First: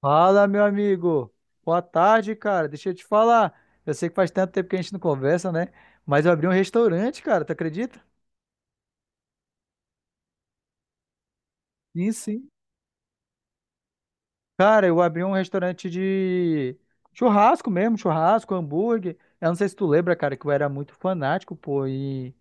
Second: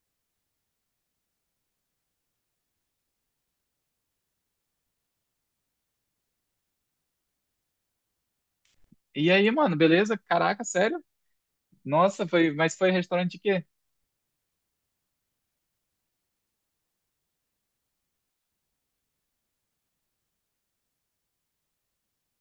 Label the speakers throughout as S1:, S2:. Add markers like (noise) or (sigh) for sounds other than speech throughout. S1: Fala, meu amigo. Boa tarde, cara. Deixa eu te falar. Eu sei que faz tanto tempo que a gente não conversa, né? Mas eu abri um restaurante, cara. Tu acredita?
S2: E aí, mano, beleza? Caraca, sério?
S1: Sim,
S2: Nossa,
S1: sim.
S2: foi, mas foi restaurante de quê?
S1: Cara, eu abri um restaurante de churrasco mesmo, churrasco, hambúrguer. Eu não sei se tu lembra, cara, que eu era muito fanático, pô, e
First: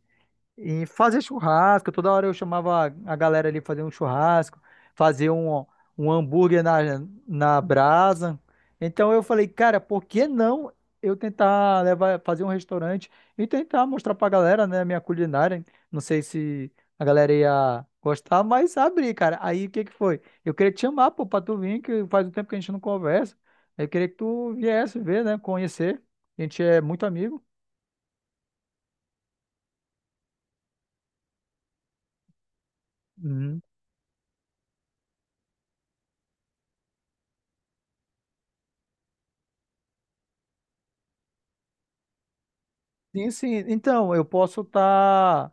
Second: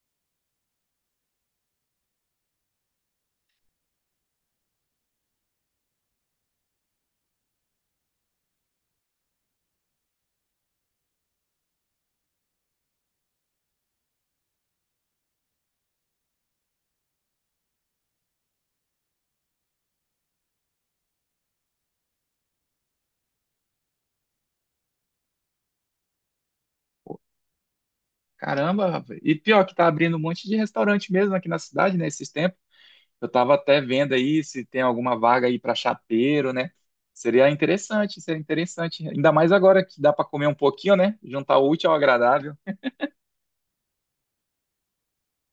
S1: E fazer churrasco, toda hora eu chamava a galera ali fazer um churrasco, fazer um, um hambúrguer na brasa. Então eu falei, cara, por que não eu tentar levar, fazer um restaurante e tentar mostrar pra galera, né, minha culinária? Não sei se a galera ia gostar, mas abri, cara. Aí o que que foi? Eu queria te chamar, pô, pra tu vir, que faz um tempo que a gente não conversa. Eu queria que tu viesse ver, né, conhecer. A gente é muito amigo.
S2: Caramba, rapaz. E pior que tá abrindo um monte de restaurante mesmo aqui na cidade, né, esses tempos. Eu tava
S1: Uhum.
S2: até vendo aí se tem alguma vaga aí pra chapeiro, né? Seria interessante, seria interessante. Ainda mais agora que dá pra comer um pouquinho, né? Juntar o útil ao agradável.
S1: Sim, sim. Então,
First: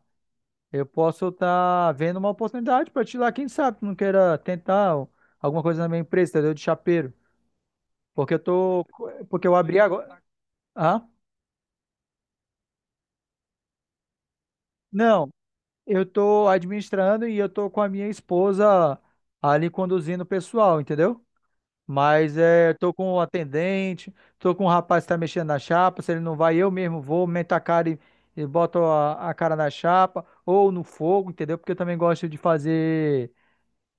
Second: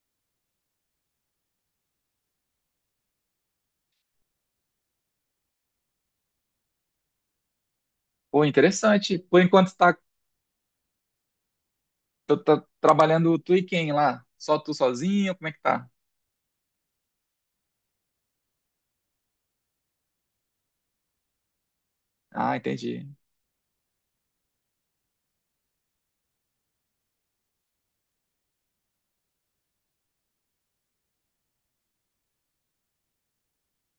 S1: eu posso estar vendo uma oportunidade para te lá, quem sabe, tu não queira tentar alguma coisa na minha empresa, entendeu? De chapeiro. Porque eu
S2: Pô,
S1: tô,
S2: interessante. Por
S1: porque eu
S2: enquanto
S1: abri
S2: tá,
S1: agora. Ah?
S2: tá trabalhando tu e quem lá? Só tu
S1: Não,
S2: sozinho? Como é que tá?
S1: eu tô administrando e eu tô com a minha esposa ali conduzindo o pessoal, entendeu? Mas
S2: Ah,
S1: é, tô
S2: entendi.
S1: com o atendente, tô com o rapaz que tá mexendo na chapa, se ele não vai, eu mesmo vou, meto a cara e boto a cara na chapa ou no fogo, entendeu? Porque eu também gosto de fazer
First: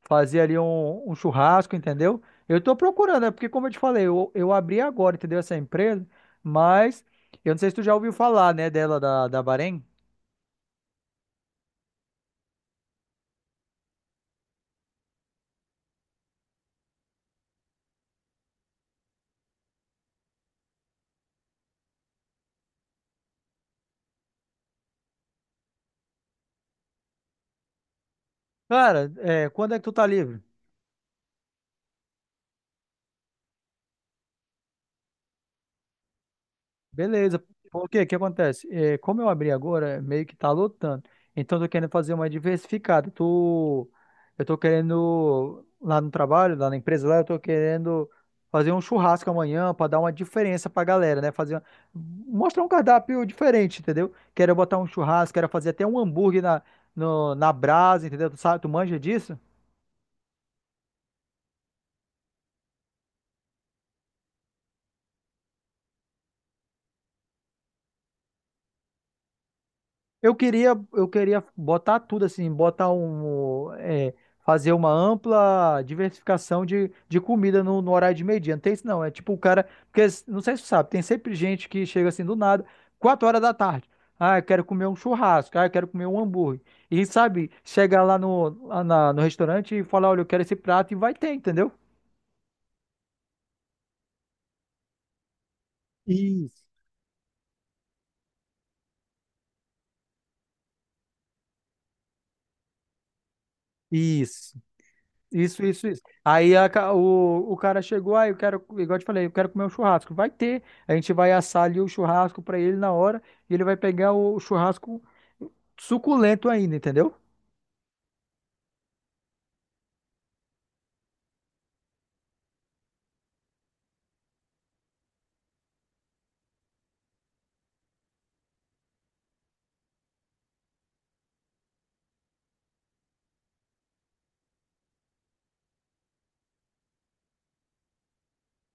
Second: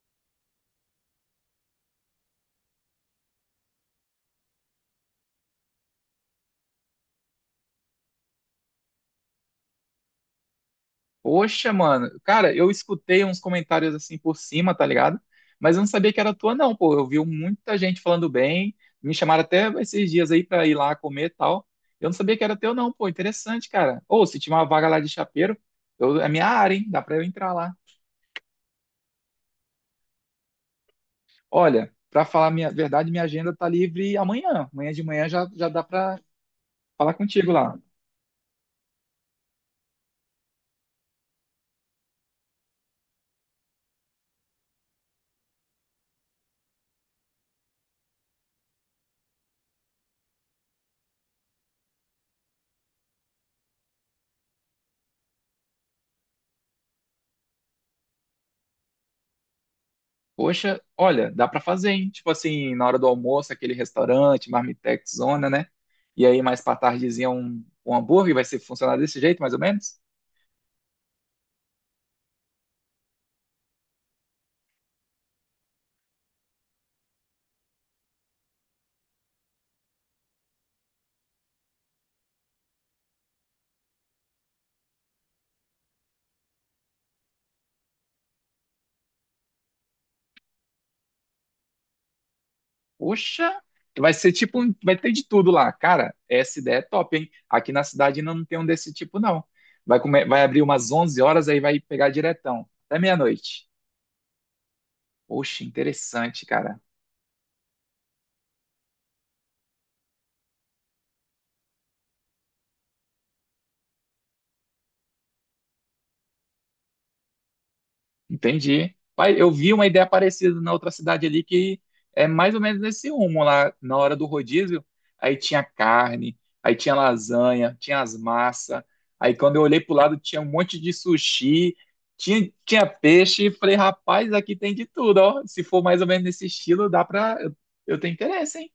S1: Fazer ali um, um churrasco, entendeu? Eu tô procurando, é porque, como eu te falei, eu abri agora, entendeu? Essa empresa, mas eu não sei se tu já ouviu falar, né, da Bahrein.
S2: Poxa, mano. Cara, eu escutei uns comentários assim por cima, tá ligado? Mas eu não sabia que era tua, não, pô. Eu vi muita gente falando bem. Me chamaram até esses dias aí pra ir lá comer e tal. Eu não sabia que era teu, não, pô. Interessante, cara. Ou se tinha uma vaga lá de chapeiro, é minha área, hein? Dá pra eu entrar lá.
S1: Cara, é, quando é que tu tá livre?
S2: Olha, pra falar a minha verdade, minha agenda tá livre amanhã. Amanhã de manhã já dá pra falar
S1: Beleza.
S2: contigo lá.
S1: Por quê? O que acontece? É, como eu abri agora, meio que tá lotando. Então, eu tô querendo fazer uma diversificada. Tô, eu tô querendo, lá no trabalho, lá na empresa, lá, eu tô querendo fazer um churrasco amanhã para dar uma diferença pra galera, né? Fazer, mostrar um cardápio diferente, entendeu? Quero botar um churrasco, quero fazer até um hambúrguer na, no- na brasa, entendeu? Tu sabe, tu manja disso?
S2: Poxa, olha, dá pra fazer, hein? Tipo assim, na hora do almoço, aquele restaurante, Marmitex, zona, né? E aí mais pra tardezinha um hambúrguer, vai ser funcionar desse jeito, mais ou menos?
S1: Eu queria botar tudo assim, botar um, é, fazer uma ampla diversificação de comida no horário de meio-dia. Não tem isso não, é tipo o cara, porque não sei se você sabe, tem sempre gente que chega assim do nada, 4 horas da tarde. Ah, eu quero comer um churrasco, ah, eu quero comer um hambúrguer. E sabe, chega lá no restaurante e fala olha, eu quero esse prato e vai ter, entendeu?
S2: Poxa, vai ser tipo, vai ter de tudo lá. Cara, essa
S1: Isso.
S2: ideia é top, hein? Aqui na cidade ainda não tem um desse tipo, não. Vai, comer, vai abrir umas 11 horas, aí vai pegar diretão, até meia-noite.
S1: Isso.
S2: Poxa,
S1: Isso, isso, isso.
S2: interessante,
S1: Aí a
S2: cara.
S1: ca- o, o cara chegou, aí eu quero, igual eu te falei, eu quero comer um churrasco. Vai ter, a gente vai assar ali o churrasco pra ele na hora e ele vai pegar o churrasco suculento ainda, entendeu?
S2: Entendi. Pai, eu vi uma ideia parecida na outra cidade ali que é mais ou menos nesse rumo lá na hora do rodízio. Aí tinha carne, aí tinha lasanha, tinha as massas. Aí quando eu olhei pro lado tinha um monte de sushi, tinha peixe. E falei, rapaz, aqui tem de tudo, ó. Se for mais ou menos nesse estilo, dá pra. Eu tenho interesse, hein?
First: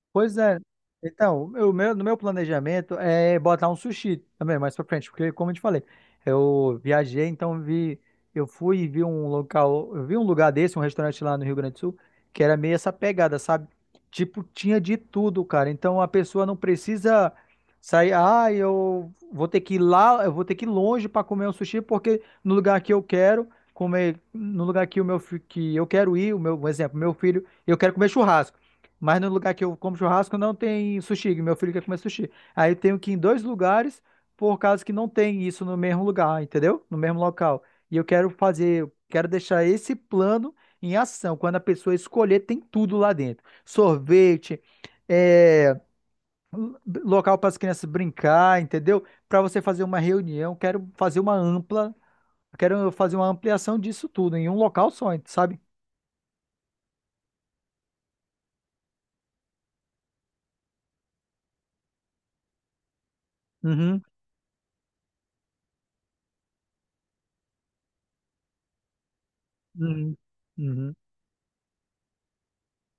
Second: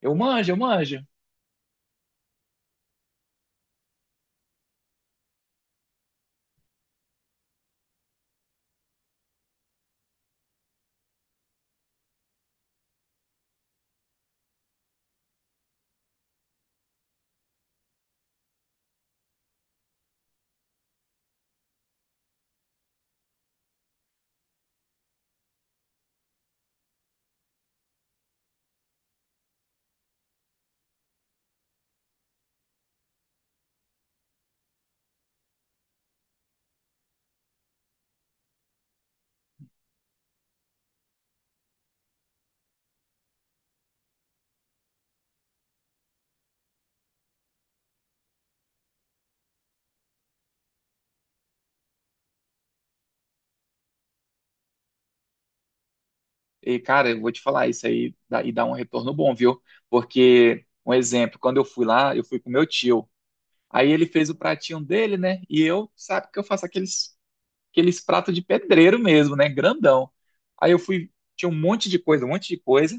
S1: Pois
S2: Eu
S1: é.
S2: manjo.
S1: Então, no meu planejamento é botar um sushi também mais pra frente, porque como eu te falei, eu viajei, então vi, eu fui e vi um local, eu vi um lugar desse, um restaurante lá no Rio Grande do Sul, que era meio essa pegada, sabe? Tipo, tinha de tudo, cara. Então a pessoa não precisa sair, ah, eu vou ter que ir lá, eu vou ter que ir longe pra comer um sushi, porque no lugar que eu quero comer, no lugar que que eu quero ir, o meu, um exemplo, meu filho, eu quero comer churrasco. Mas no lugar que eu como churrasco não tem sushi, que meu filho quer comer sushi. Aí eu tenho que ir em dois lugares, por causa que não tem isso no mesmo lugar, entendeu? No mesmo local. E eu quero fazer, eu quero deixar esse plano em ação. Quando a pessoa escolher, tem tudo lá dentro. Sorvete, é, lo- local para as crianças brincar, entendeu? Para você fazer uma reunião, quero fazer uma ampla, quero fazer uma ampliação disso tudo em um local só, sabe?
S2: E cara, eu vou te falar e dá um retorno bom, viu? Porque, um exemplo, quando eu fui lá, eu fui com meu tio. Aí
S1: Uhum,
S2: ele fez o pratinho dele, né? E eu, sabe que eu faço aqueles pratos de pedreiro mesmo, né? Grandão.
S1: uhum,
S2: Aí eu
S1: uhum,
S2: fui, tinha um monte de coisa, um monte de coisa.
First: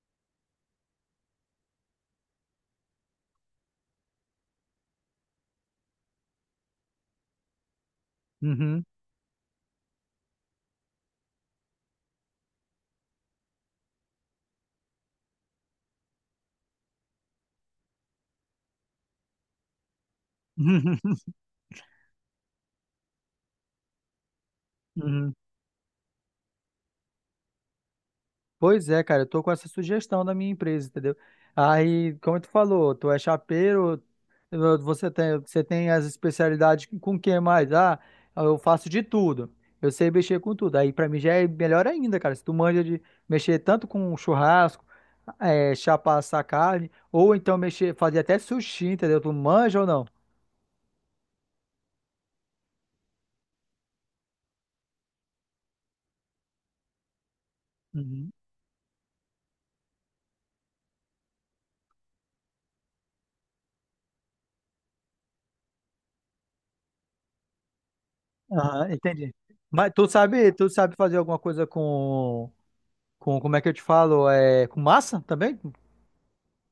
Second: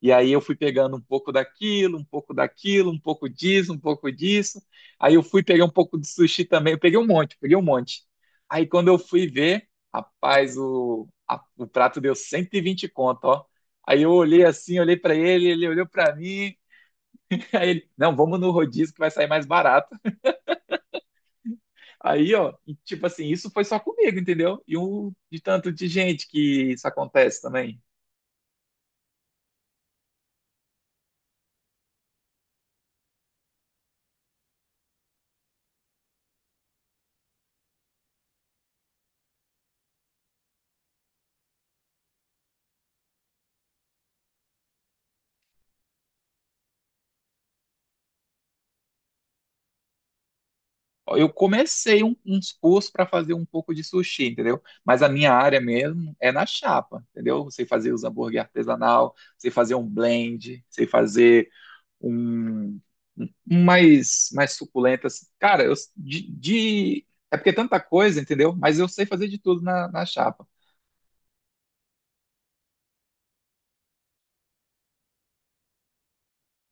S2: E aí eu fui pegando um pouco daquilo, um pouco daquilo, um pouco disso, um pouco disso. Aí eu fui pegar um pouco de sushi também. Eu peguei um monte, peguei um monte. Aí
S1: uhum,
S2: quando eu fui ver, rapaz, o prato deu 120 conto, ó. Aí eu olhei assim, olhei pra ele, ele olhou pra mim. (laughs) Aí ele, não, vamos no rodízio que vai sair mais barato.
S1: (laughs) uhum.
S2: Aí, ó, e, tipo assim, isso foi só comigo, entendeu? E um
S1: Uhum.
S2: de tanto de gente que isso acontece também.
S1: Pois é, cara, eu tô com essa sugestão da minha empresa, entendeu? Aí, como tu falou, tu é chapeiro, você tem as especialidades com o que mais? Ah, eu faço de tudo. Eu sei mexer com tudo. Aí pra mim já é melhor ainda, cara. Se tu manja de mexer tanto com churrasco, é, chapar essa carne, ou então mexer, fazer até sushi, entendeu? Tu manja ou não?
S2: Ó, eu uns cursos para fazer um pouco de sushi, entendeu? Mas a minha área mesmo é na chapa, entendeu? Sei fazer os
S1: Uhum.
S2: hambúrguer artesanal, sei fazer um blend, sei fazer um, um mais suculento. Assim. Cara, é porque é tanta coisa, entendeu? Mas eu
S1: Aham,
S2: sei fazer
S1: entendi.
S2: de tudo na
S1: Mas
S2: na chapa.
S1: tu sabe fazer alguma coisa como é que eu te falo? É, com massa também?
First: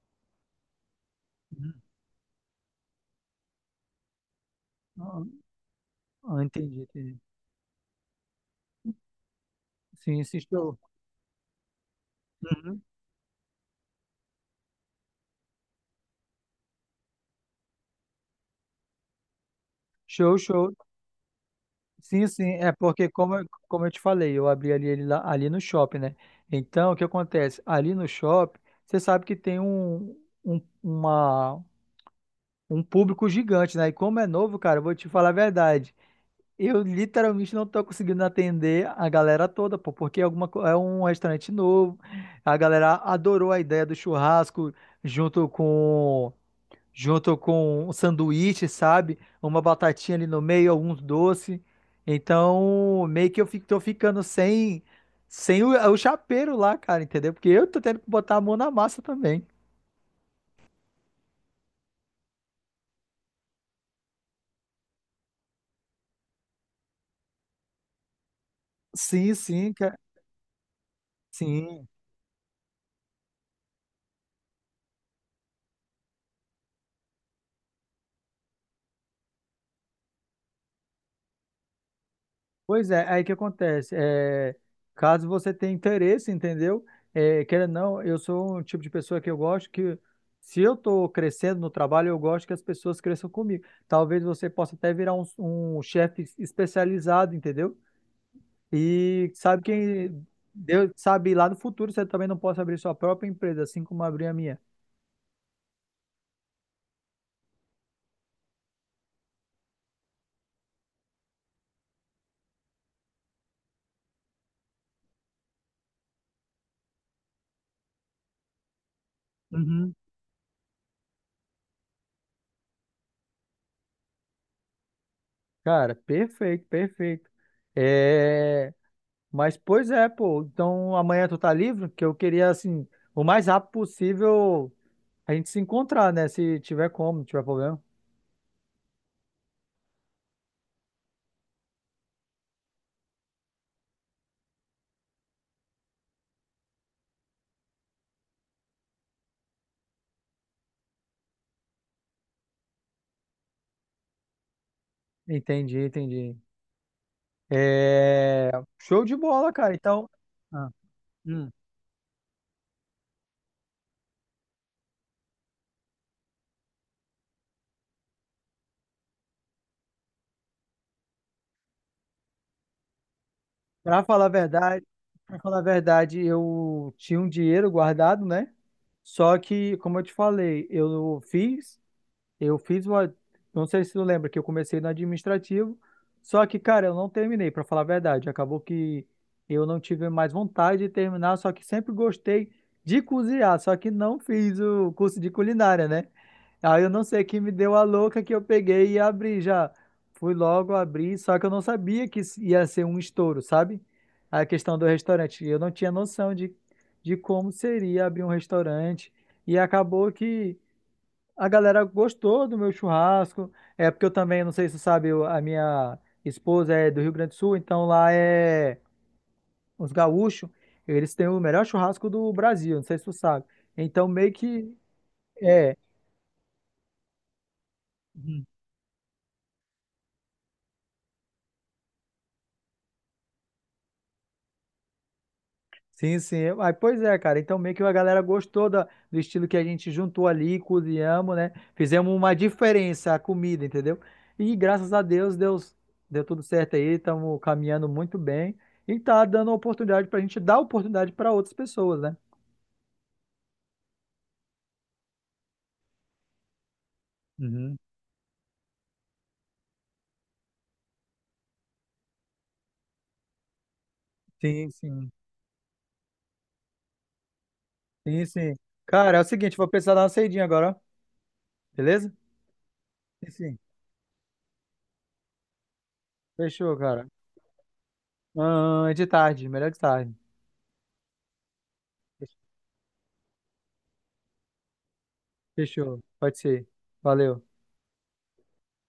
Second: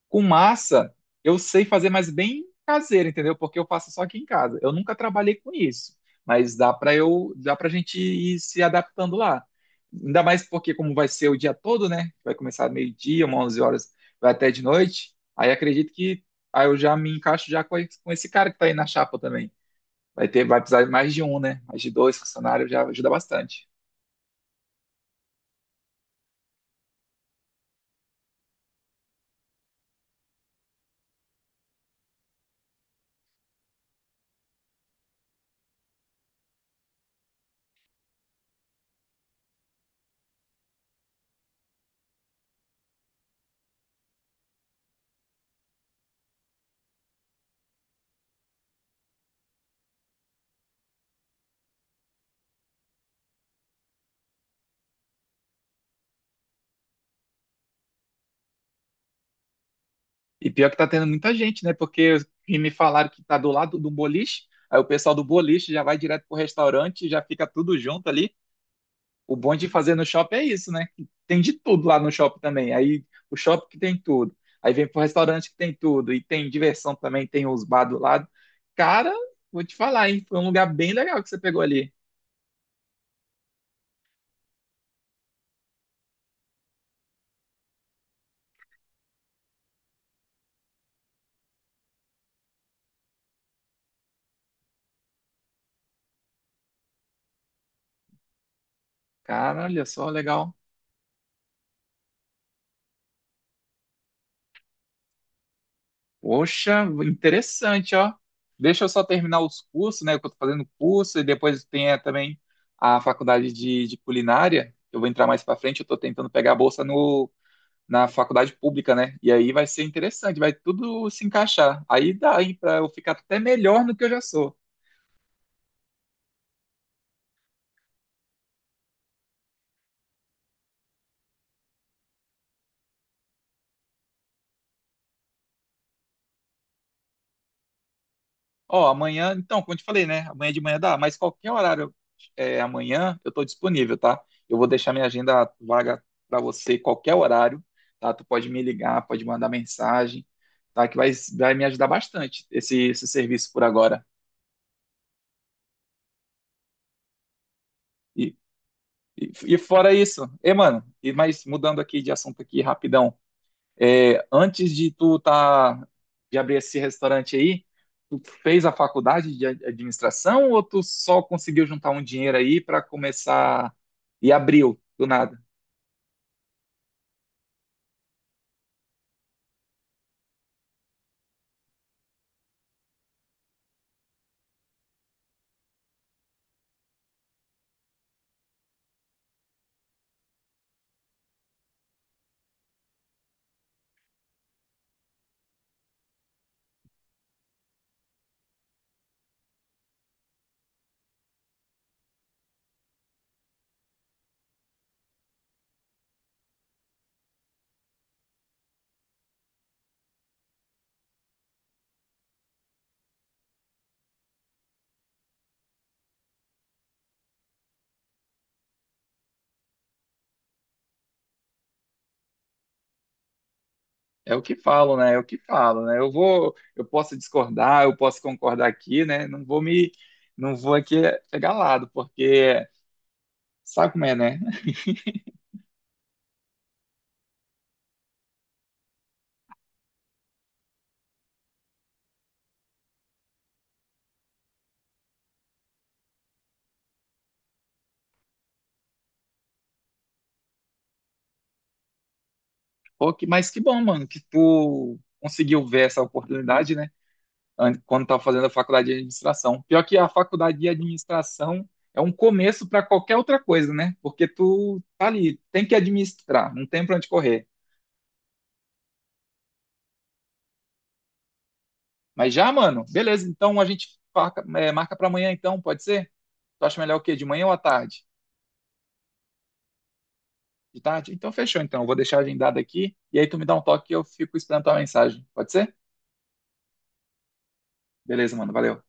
S2: Com massa, eu sei fazer, mas bem caseiro, entendeu? Porque eu faço só aqui em casa. Eu nunca trabalhei com isso,
S1: Ah,
S2: mas dá
S1: entendi,
S2: para
S1: entendi.
S2: dá para gente ir se adaptando lá.
S1: Sim,
S2: Ainda
S1: sim,
S2: mais porque
S1: show.
S2: como vai ser o dia todo, né? Vai começar
S1: Uhum.
S2: meio-dia, umas 11 horas, vai até de noite. Aí acredito que aí eu já me encaixo já com esse cara que tá aí na chapa também. Vai
S1: Show,
S2: ter, vai
S1: show.
S2: precisar de mais de um, né? Mais de dois
S1: Sim, sim,
S2: funcionários
S1: é
S2: já
S1: porque
S2: ajuda
S1: como,
S2: bastante.
S1: como eu te falei, eu abri ali, ele lá, ali no shopping, né? Então, o que acontece? Ali no shopping, você sabe que tem um, uma, um público gigante, né? E como é novo, cara, eu vou te falar a verdade. Eu literalmente não tô conseguindo atender a galera toda, pô, porque é é um restaurante novo. A galera adorou a ideia do churrasco junto com junto com um sanduíche, sabe? Uma batatinha ali no meio, alguns doces. Então, meio que eu fico, tô ficando sem o chapeiro lá, cara, entendeu? Porque eu tô tendo que botar a mão na massa também.
S2: E pior que tá tendo muita gente, né? Porque os que me falaram que tá do lado do boliche, aí o pessoal do boliche já vai direto pro restaurante, já fica tudo junto ali.
S1: Sim,
S2: O bom de
S1: sim,
S2: fazer
S1: cara.
S2: no shopping é isso, né? Tem de tudo
S1: Sim.
S2: lá no shopping também. Aí o shopping que tem tudo. Aí vem pro restaurante que tem tudo. E tem diversão também, tem os bar do lado. Cara, vou te falar, hein? Foi um lugar bem legal que você pegou ali.
S1: Pois é, aí que acontece. É, caso você tenha interesse, entendeu? É, queira ou não, eu sou um tipo de pessoa que eu gosto que, se eu tô crescendo no trabalho, eu gosto que as pessoas cresçam comigo. Talvez você possa até virar um, um chefe especializado, entendeu? E sabe
S2: Cara, olha só,
S1: quem
S2: legal.
S1: Deus sabe lá no futuro você também não pode abrir sua própria empresa, assim como abrir a minha.
S2: Poxa, interessante, ó. Deixa eu só terminar os cursos, né? Que eu tô fazendo curso, e depois tem é, também a faculdade de culinária. Que eu vou entrar mais pra frente, eu tô tentando pegar a bolsa no, na faculdade pública, né? E aí vai ser
S1: Uhum.
S2: interessante, vai tudo se encaixar. Aí dá, hein, pra eu ficar até melhor do que eu já sou.
S1: Cara, perfeito, perfeito. É, mas pois é, pô. Então amanhã tu tá livre? Que eu queria assim, o mais rápido possível a gente se encontrar, né? Se tiver como, não tiver problema.
S2: Ó, amanhã, então, como eu te falei, né? Amanhã de manhã dá, mas qualquer horário é, amanhã eu tô disponível, tá? Eu vou deixar minha agenda vaga para você qualquer horário, tá? Tu pode me ligar, pode mandar mensagem, tá? Que vai, vai me ajudar bastante esse, esse serviço por agora.
S1: Entendi, entendi.
S2: E,
S1: É, show de bola,
S2: e
S1: cara.
S2: fora
S1: Então,
S2: isso, e
S1: ah,
S2: mano, e mas
S1: Hum.
S2: mudando aqui de assunto aqui rapidão, é, antes de de abrir esse restaurante aí, tu fez a faculdade de administração ou tu só conseguiu juntar um dinheiro aí para começar
S1: pra falar a
S2: e abriu
S1: verdade
S2: do nada?
S1: Pra falar a verdade, eu tinha um dinheiro guardado, né? Só que, como eu te falei, eu fiz. Eu fiz uma. Não sei se tu lembra que eu comecei no administrativo, só que, cara, eu não terminei, pra falar a verdade. Acabou que eu não tive mais vontade de terminar, só que sempre gostei de cozinhar, só que não fiz o curso de culinária, né? Aí eu não sei que me deu a louca que eu peguei e abri já. Fui logo abrir, só que eu não sabia que isso ia ser um estouro, sabe? A questão do restaurante. Eu não tinha noção de como seria abrir um restaurante. E acabou que. A galera gostou do meu churrasco. É porque eu também, não sei se você sabe, a minha esposa é do Rio Grande do Sul, então lá é os gaúchos, eles têm o melhor churrasco do Brasil, não sei se tu sabe. Então meio
S2: É o que
S1: que
S2: falo, né? É o que
S1: é,
S2: falo, né? Eu vou, eu posso discordar, eu posso concordar aqui, né? Não vou aqui pegar lado, porque sabe como é, né?
S1: Sim, sim. Aí, pois é, cara. Então, meio que a galera gostou da, do estilo que a gente juntou ali, cozinhamos, né? Fizemos uma diferença a comida, entendeu? E graças a Deus, Deus deu tudo certo aí. Estamos caminhando muito bem e tá dando oportunidade pra gente dar oportunidade para outras pessoas, né?
S2: Pô, mas que bom, mano, que tu conseguiu ver essa oportunidade, né?
S1: Uhum.
S2: Quando estava fazendo a faculdade de administração. Pior que a faculdade de administração é um começo para qualquer outra coisa, né? Porque
S1: Sim,
S2: tu tá
S1: sim.
S2: ali, tem que administrar, não tem para onde correr.
S1: Sim, sim. Cara, é o seguinte, vou precisar dar uma saidinha agora, ó. Beleza?
S2: Mas já, mano, beleza,
S1: Sim, sim.
S2: então a gente marca, é, marca para amanhã, então, pode ser? Tu
S1: Fechou,
S2: acha melhor o
S1: cara.
S2: quê? De manhã ou à tarde?
S1: Ah, é de tarde, melhor de tarde.
S2: De tarde? Então fechou, então. Eu vou deixar agendado aqui e aí tu me dá um toque e eu fico esperando tua mensagem. Pode ser?
S1: Fechou. Pode ser. Valeu.
S2: Beleza, mano, valeu.